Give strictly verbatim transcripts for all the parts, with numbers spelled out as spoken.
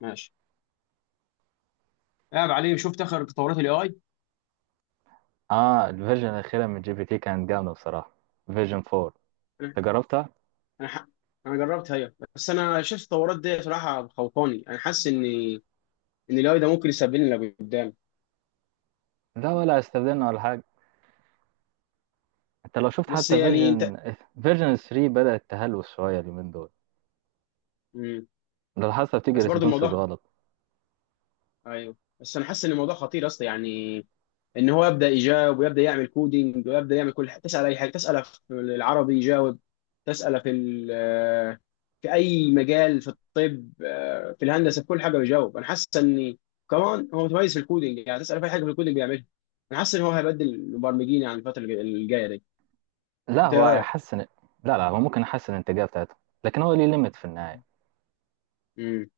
ماشي، قاعد عليه. شفت اخر تطورات الاي اي؟ اه الفيرجن الأخيرة من جي بي تي كانت جامدة بصراحة. فيرجن أربعة. انا انت جربتها؟ انا ح- انا جربت هي، بس انا شايف التطورات دي بصراحه خوفاني. انا حاسس ان ان الاي ده ممكن يسبب لنا قدام. لا، ولا استخدمنا ولا حاجة. انت لو شفت بس حتى يعني انت. فيرجن فيرجن ثلاثة بدأت تهلوس شوية اليومين دول، مم. لو حاسة بتيجي بس برضو ريسبونسز الموضوع. غلط. ايوه، بس انا حاسس ان الموضوع خطير اصلا يعني، ان هو يبدا يجاوب ويبدا يعمل كودينج ويبدا يعمل كل حاجه. تسال اي حاجه، تساله في العربي يجاوب، تساله في ال- في اي مجال، في الطب، آه، في الهندسه، في كل حاجه بيجاوب. انا حاسس ان كمان هو متميز في الكودينج، يعني تساله في اي حاجه في الكودينج بيعملها. انا حاسس ان هو هيبدل المبرمجين يعني الفتره الج- الجايه دي. لا، انت ايه هو رايك؟ هيحسن. لا لا، هو ممكن يحسن الإنتاجية بتاعته، لكن هو ليه ليميت في النهاية. امم.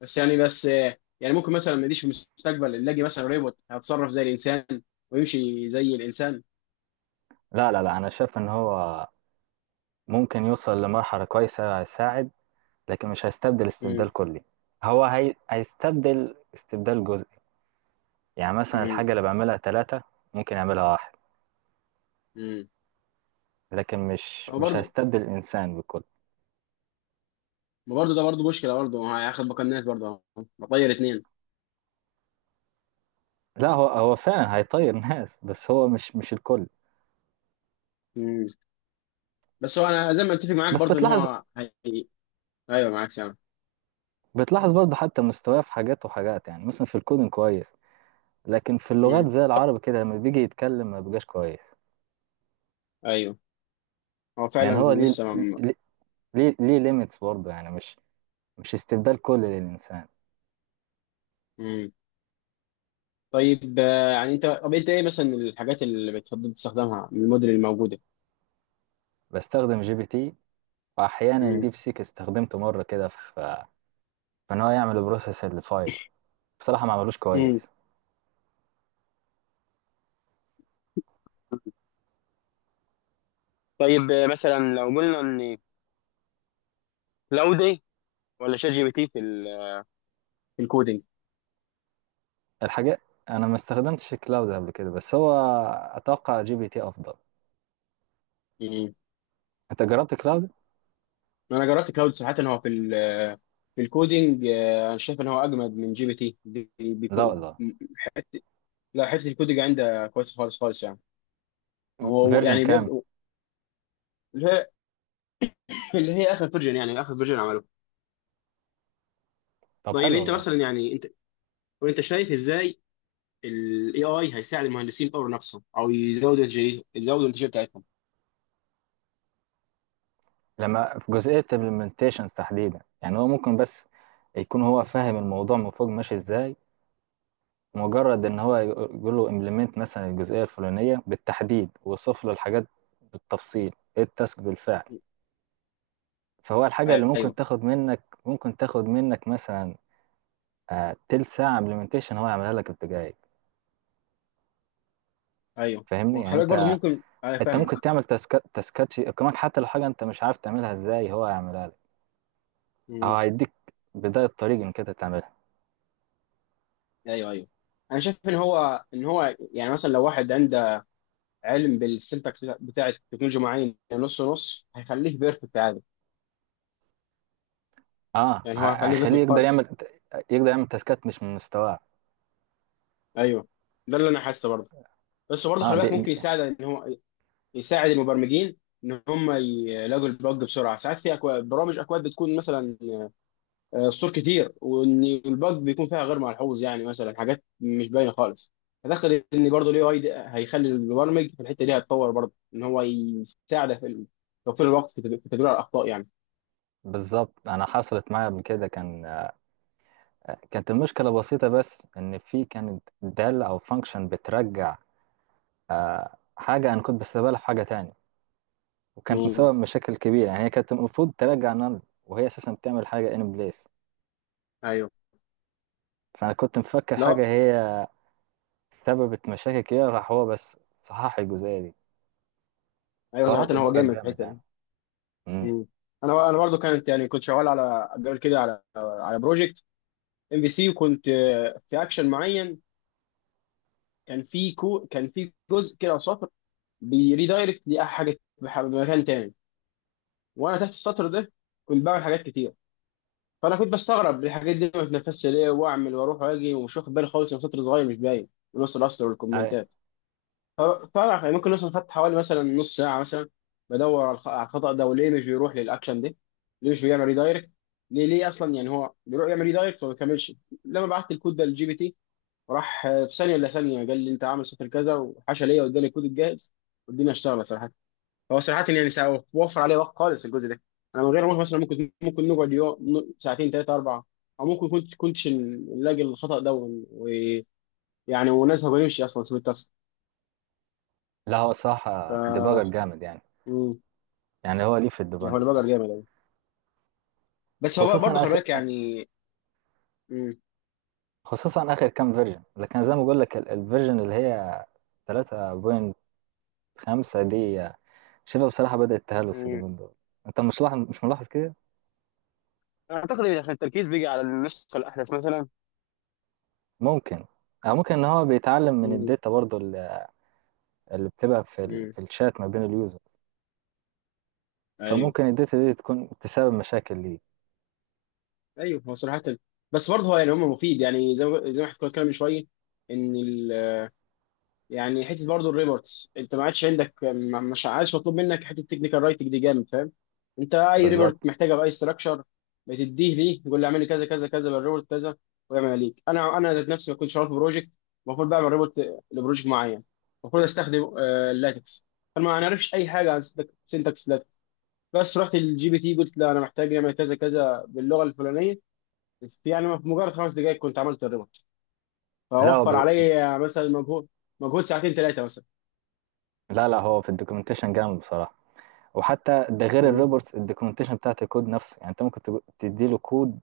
بس يعني بس آه، يعني ممكن مثلا ما يجيش في المستقبل اللي اجي مثلا روبوت هيتصرف زي الانسان ويمشي زي الانسان. لا لا لا، أنا شايف إن هو ممكن يوصل لمرحلة كويسة، هيساعد، لكن مش هيستبدل امم. استبدال كلي. هو هي... هيستبدل استبدال جزئي. يعني مثلا امم. الحاجة اللي بعملها ثلاثة ممكن يعملها واحد، امم. لكن مش هو مش برضه، هيستبدل الانسان بالكل. ما برضه ده برضه مشكله، برضه هو هياخد بقى برضه، بطير اتنين. لا هو هو فعلا هيطير ناس، بس هو مش مش الكل. امم. بس هو انا زي ما اتفق معاك بس برضه ان بتلاحظ، هو هي... ايوه، معاك سامع. بتلاحظ برضه حتى مستواه في حاجات وحاجات، يعني مثلا في الكودing كويس، لكن في اللغات امم. زي العربي كده لما بيجي يتكلم ما بيبقاش كويس. ايوه، هو يعني فعلا هو ليه لسه ما. ليه ليه, ليه ليميتس برضه، يعني مش مش استبدال كلي للانسان. امم. طيب، آه، يعني انت طب انت ايه مثلا الحاجات اللي بتفضل تستخدمها من الموديل الموجوده؟ بستخدم جي بي تي، واحيانا امم. ديب سيك، استخدمته مره كده في فان هو يعمل بروسيس للفايل. بصراحه ما عملوش امم. كويس. طيب، آه، مثلا لو قلنا ان كلاودي ولا شات جي بي تي في ال... في الكودينج. الحاجات، انا ما استخدمتش كلاود قبل كده، بس هو اتوقع جي بي تي افضل. امم. انت جربت كلاود؟ انا جربت كلاود. صراحه هو في ال... في الكودينج، آه، انا شايف ان هو اجمد من جي بي تي بي- لا بيكون. والله. لا، حته الكودج عندها كويسه خالص خالص يعني. هو فيرجن يعني كام؟ بيبدأ اللي هي، اللي هي اخر فيرجن، يعني اخر فيرجن عمله. طب طيب حلو انت والله. مثلا يعني انت وانت شايف ازاي الاي اي هيساعد المهندسين يطوروا نفسهم او يزودوا الانتاجيه، يزودوا الانتاجيه بتاعتهم. لما في جزئيه implementations تحديدا، يعني هو ممكن بس يكون هو فاهم الموضوع من فوق ماشي ازاي، مجرد ان هو يقول له implement مثلا الجزئيه الفلانيه بالتحديد ويوصف له الحاجات بالتفصيل ايه التاسك بالفعل. فهو الحاجه اللي ممكن ايوه تاخد منك ممكن تاخد منك مثلا آه، تلت ساعه implementation هو يعملها لك في دقايق. ايوه، فاهمني؟ يعني وخلي بالك برضه انت، ممكن. انا انت فاهمك. ممكن تعمل تاسكات تاسكات يقيمك، حتى لو حاجه انت مش عارف تعملها ازاي هو هيعملها لك، او مم. هيديك بدايه طريق انك انت تعملها. ايوه ايوه. انا شايف ان هو، ان هو يعني مثلا لو واحد عنده علم بالسنتكس بتاع التكنولوجيا معين، نص نص هيخليه بيرفكت عادي. اه ه- يعني هو هيخليه هيخليه بيرفكت يقدر خالص. يعمل، يقدر يعمل تاسكات مش من مستواه. ايوه. ده اللي انا حاسه برضه. بس برضه اه خلي دي, بالك دي ممكن يساعد ان هو يساعد المبرمجين ان هم يلاقوا البج بسرعه. ساعات في اكواد، برامج اكواد بتكون مثلا آه، سطور كتير، وان البج بيكون فيها غير ملحوظ، يعني مثلا حاجات مش باينه خالص. اعتقد ان برضه الاي اي هيخلي المبرمج في الحته دي هيتطور برضه، ان هو يساعده في ال- توفير الوقت في تد- في تدوير الاخطاء يعني. بالظبط. انا حصلت معايا قبل كده، كان كانت المشكله بسيطه، بس ان في كانت دال او فانكشن بترجع آه حاجه انا كنت بستقبلها في حاجه تانية، وكانت مم. مسبب مشاكل كبيره. يعني هي كانت المفروض ترجع نل، وهي اساسا بتعمل حاجه ان بليس. ايوه. فانا كنت مفكر حاجه لا. هي سببت مشاكل كده، راح هو بس صحح الجزئية دي. ايوه، فهو صراحه هو ديباجر جامد في جامد الحته يعني. دي. امم مم. انا انا برضه كانت يعني كنت شغال على قبل كده، على على بروجكت ام بي سي، وكنت آه، في اكشن معين. كان في كو كان في جزء كده او سطر بيريدايركت لحاجه بح- بمكان تاني. وانا تحت السطر ده كنت بعمل حاجات كتير، فانا كنت بستغرب الحاجات دي ما بتنفذش ليه. واعمل واروح واجي ومش واخد بالي خالص ان سطر صغير مش باين ونص الاسطر أي- والكومنتات. ف- فانا يعني ممكن مثلا خدت حوالي مثلا نص ساعه مثلا بدور على الخ- على الخطا ده وليه مش بيروح للاكشن ده، ليه مش بيعمل ريدايركت، ليه ليه اصلا يعني هو بيروح يعمل ريدايركت وما بيكملش. لما بعت الكود ده للجي بي تي، راح في ثانيه الا ثانيه قال لي انت عامل صفر كذا وحشى ليا، واداني الكود الجاهز والدنيا اشتغلت صراحه. هو صراحه يعني سا- وفر عليه وقت خالص الجزء ده. انا من غير ما أروح مثلا ممكن، ممكن نقعد يوم، ساعتين، ثلاثه، اربعه، او ممكن كنت كنتش نلاقي الخطا ده، ون- ويعني ونذهب ونمشي اصلا سوى التاسك. لا هو صراحة ديباجر ف. جامد يعني. مم. يعني هو ليه في يعني الديباج هو اللي بقى بصراحة، جامد أوي. بس هو بقى خصوصا برضه خلي آخر، بالك يعني. مم. خصوصا آخر كام فيرجن. لكن زي ما بقول لك ال- الفيرجن اللي هي ثلاثة فاصلة خمسة دي شبه بصراحة بدأت تهلوس مم. اليومين دول. انت مش لاحظ، مش ملاحظ كده؟ اعتقد إن عشان التركيز بيجي على النسخه الاحدث مثلا. ممكن، أو ممكن ان هو بيتعلم من مم. الداتا برضه اللي اللي بتبقى في ال... مم. في الشات ما بين اليوزر. ايوه فممكن الداتا دي تكون تسبب مشاكل ليه. ايوه، هو صراحه. بس برضه هو يعني هم مفيد، يعني زي ما، زي ما احنا كنا بنتكلم من شويه ان ال... يعني حته برضه الريبورتس، انت ما عادش عندك ما- مش عادش مطلوب منك حته تكنيكال رايتنج دي، جامد فاهم. انت اي بالظبط. ريبورت محتاجه باي ستراكشر بتديه ليه، يقول لي اعمل لي كذا كذا كذا بالريبورت كذا ويعمل ليك. انا انا ذات نفسي بكون شغال في بروجكت، المفروض بعمل ريبورت لبروجكت معين، المفروض استخدم آه، اللاتكس. فانا ما اعرفش اي حاجه عن سينتاكس لاتكس، بس رحت للجي بي تي قلت لا انا محتاج يعمل كذا كذا باللغه الفلانيه. في يعني في مجرد خمس دقائق كنت عملت الريموت. فوفر لا عليا مثلا مجهود، مجهود ساعتين ثلاثه مثلا. لا لا، هو في الدوكيومنتيشن جامد بصراحة. وحتى ده غير مم. الريبورتس، الدوكيومنتيشن بتاعت الكود نفسه. يعني انت ممكن تج- تديله كود،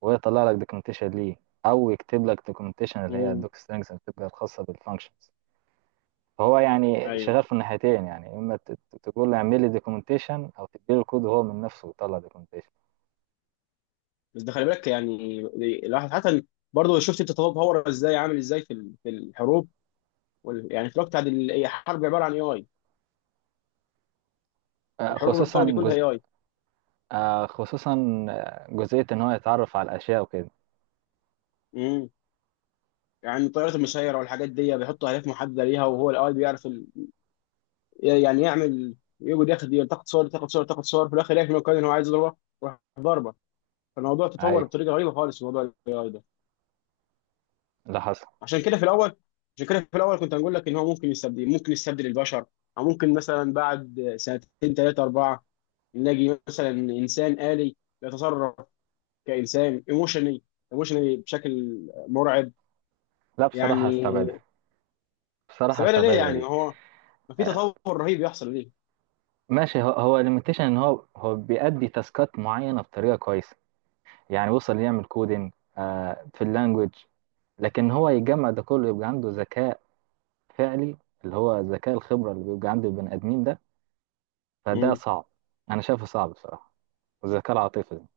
وهو يطلع لك دوكيومنتيشن ليه، او يكتب لك دوكيومنتيشن اللي هي مم. الدوك سترينجز اللي بتبقى الخاصة بالفانكشنز. فهو يعني ايوه. شغال في الناحيتين، يعني اما ت- ت- تقول له اعمل لي دوكيومنتيشن، او تديله الكود وهو من نفسه يطلع دوكيومنتيشن. بس ده خلي بالك يعني الواحد حتى برضه شفت التطور ازاي، عامل ازاي في ال- في الحروب، وال- يعني في الوقت بتاع ال- هي حرب عباره عن اي اي. آه، الحروب خصوصا القوه دي كلها جزء، اي اي. آه، خصوصا آه، جزئية ان هو يتعرف على الاشياء وكده. امم. يعني الطيارات المسيره والحاجات دي بيحطوا اهداف محدده ليها وهو الاي بيعرف ال... يعني يعمل، يقعد ياخد يلتقط صور يلتقط صور يلتقط صور، في الاخر يلاقي في مكان ان هو عايز يضربه يروح ضربه. فالموضوع اي، تطور بطريقه غريبه خالص في موضوع ال إيه آي. اللي حصل. عشان كده في الاول عشان كده في الاول كنت هنقول لك ان هو ممكن يستبدل، ممكن يستبدل البشر، او ممكن مثلا بعد سنتين، ثلاثه، اربعه نلاقي مثلا انسان آلي يتصرف كانسان ايموشني، ايموشني بشكل مرعب. لا بصراحة هستبعدها، يعني بصراحة سبب ليه؟ هستبعدها يعني دي. هو ما في آه، تطور رهيب يحصل ليه؟ ماشي، هو هو ليميتيشن ان هو هو بيأدي تاسكات معينه بطريقه كويسه. يعني وصل يعمل كودينج آه في اللانجوج، لكن هو يجمع ده كله يبقى عنده ذكاء فعلي، اللي هو ذكاء الخبره اللي بيبقى عند البني ادمين ده. فده مم. صعب، انا شايفه صعب بصراحه. والذكاء العاطفي ده،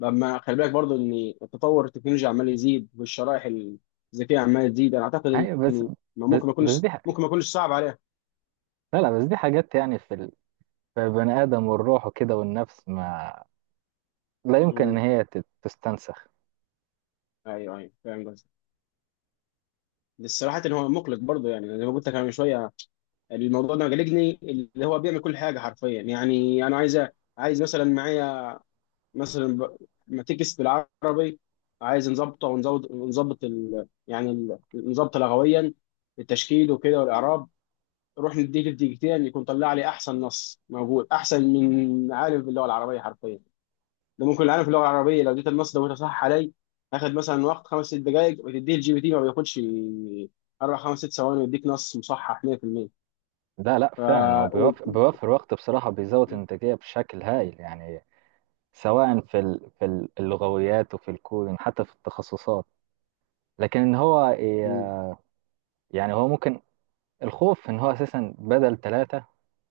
لما خلي بالك برضو ان التطور التكنولوجي عمال يزيد والشرائح الذكيه عماله تزيد، انا اعتقد ايوه. بس ان ما بس ممكن، ما بس يكونش دي ح... ممكن ما يكونش صعب عليها. لا لا، بس دي حاجات يعني في ال... في البني ادم والروح وكده والنفس، ما لا يمكن ان مم. هي تت- تستنسخ. ايوه ايوه، فاهم قصدك. بس صراحة هو مقلق برضه يعني، زي ما قلت لك أنا من شوية، الموضوع ده مقلقني، اللي هو بيعمل كل حاجة حرفيا. يعني أنا عايز، عايز مثلا معايا مثلا ب- ما تكس بالعربي، عايز نظبطه ونزود ونظبط ال... يعني ال- نظبطه لغويا، التشكيل وكده والإعراب. روح نديك الدقيقتين يكون طلع لي أحسن نص موجود، أحسن من عالم باللغة العربية حرفيا. ده ممكن العالم في اللغه العربيه، لو اديت النص لو صح علي، هاخد مثلا وقت خمس ست دقائق. وتديه الجي بي تي ما بياخدش اربع خمس ست ثواني ويديك نص مصحح ميه بالميه. لا لا ف فعلا، هو و... بيوفر, بيوفر وقت بصراحة، بيزود إنتاجية بشكل هايل يعني. سواء في ال- في ال- اللغويات وفي الكودين، حتى في التخصصات. لكن ان هو ي- مم. يعني هو ممكن، الخوف ان هو اساسا بدل ثلاثة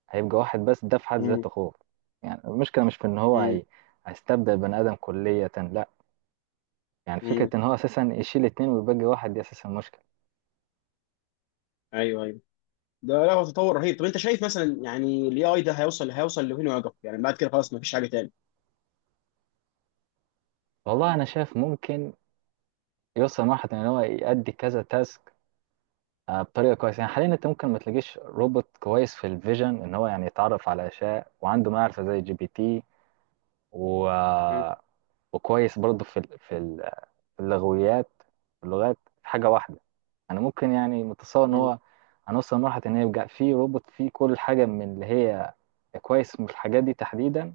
هيبقى واحد، بس ده في حد مم. ذاته خوف. يعني المشكلة مش في ان هو مم. هي- هيستبدل بني ادم كلية، لا. يعني فكرة مم. ان هو اساسا يشيل اتنين ويبقى واحد دي اساسا مشكلة. ايوه ايوه. ده لا هو تطور رهيب. طب انت شايف مثلا يعني الاي اي ده هيوصل، هيوصل لفين ويقف؟ يعني بعد كده خلاص ما فيش حاجه تاني؟ والله انا شايف ممكن يوصل واحد ان هو يأدي كذا تاسك آه، بطريقة كويسة. يعني حاليا انت ممكن ما تلاقيش روبوت كويس في الفيجن ان هو يعني يتعرف على اشياء وعنده معرفة زي جي بي تي، و مم. آه، وكويس برضه في ال- في ال- في اللغويات، في اللغات. في حاجة واحدة أنا ممكن يعني متصور إن مم. هو هنوصل لمرحلة إن يبقى في روبوت فيه كل حاجة من اللي هي كويس من الحاجات دي تحديدا،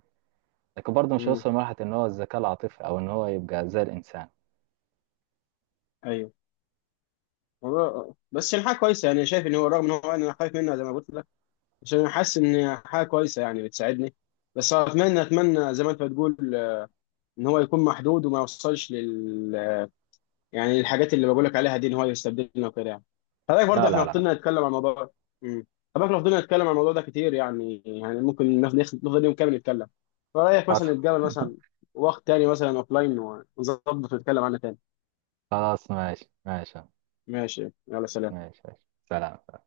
لكن برضه مش مم. هيوصل لمرحلة إن هو الذكاء العاطفي أو إن هو يبقى زي الإنسان. ايوه. والله- بس يعني حاجه كويسه، يعني شايف ان هو، رغم ان هو انا خايف منه زي ما قلت لك، عشان انا حاسس ان حاجه كويسه يعني بتساعدني. بس اتمنى اتمنى زي ما انت بتقول ان هو يكون محدود وما يوصلش لل، يعني الحاجات اللي بقول لك عليها دي، ان هو يستبدلنا وكده يعني. فده برضه لا احنا لا لا. فضلنا نتكلم عن الموضوع ده. امم. فبقى فضلنا نتكلم عن الموضوع ده كتير يعني، يعني ممكن ناخد، ناخد- نفضل يوم كامل نتكلم. فرايك حصل. مثلا نتقابل مثلا وقت تاني مثلا اوفلاين ونظبط ونتكلم عنه تاني؟ خلاص، ماشي ماشي. ماشي، يلا سلام. ماشي ماشي. سلام.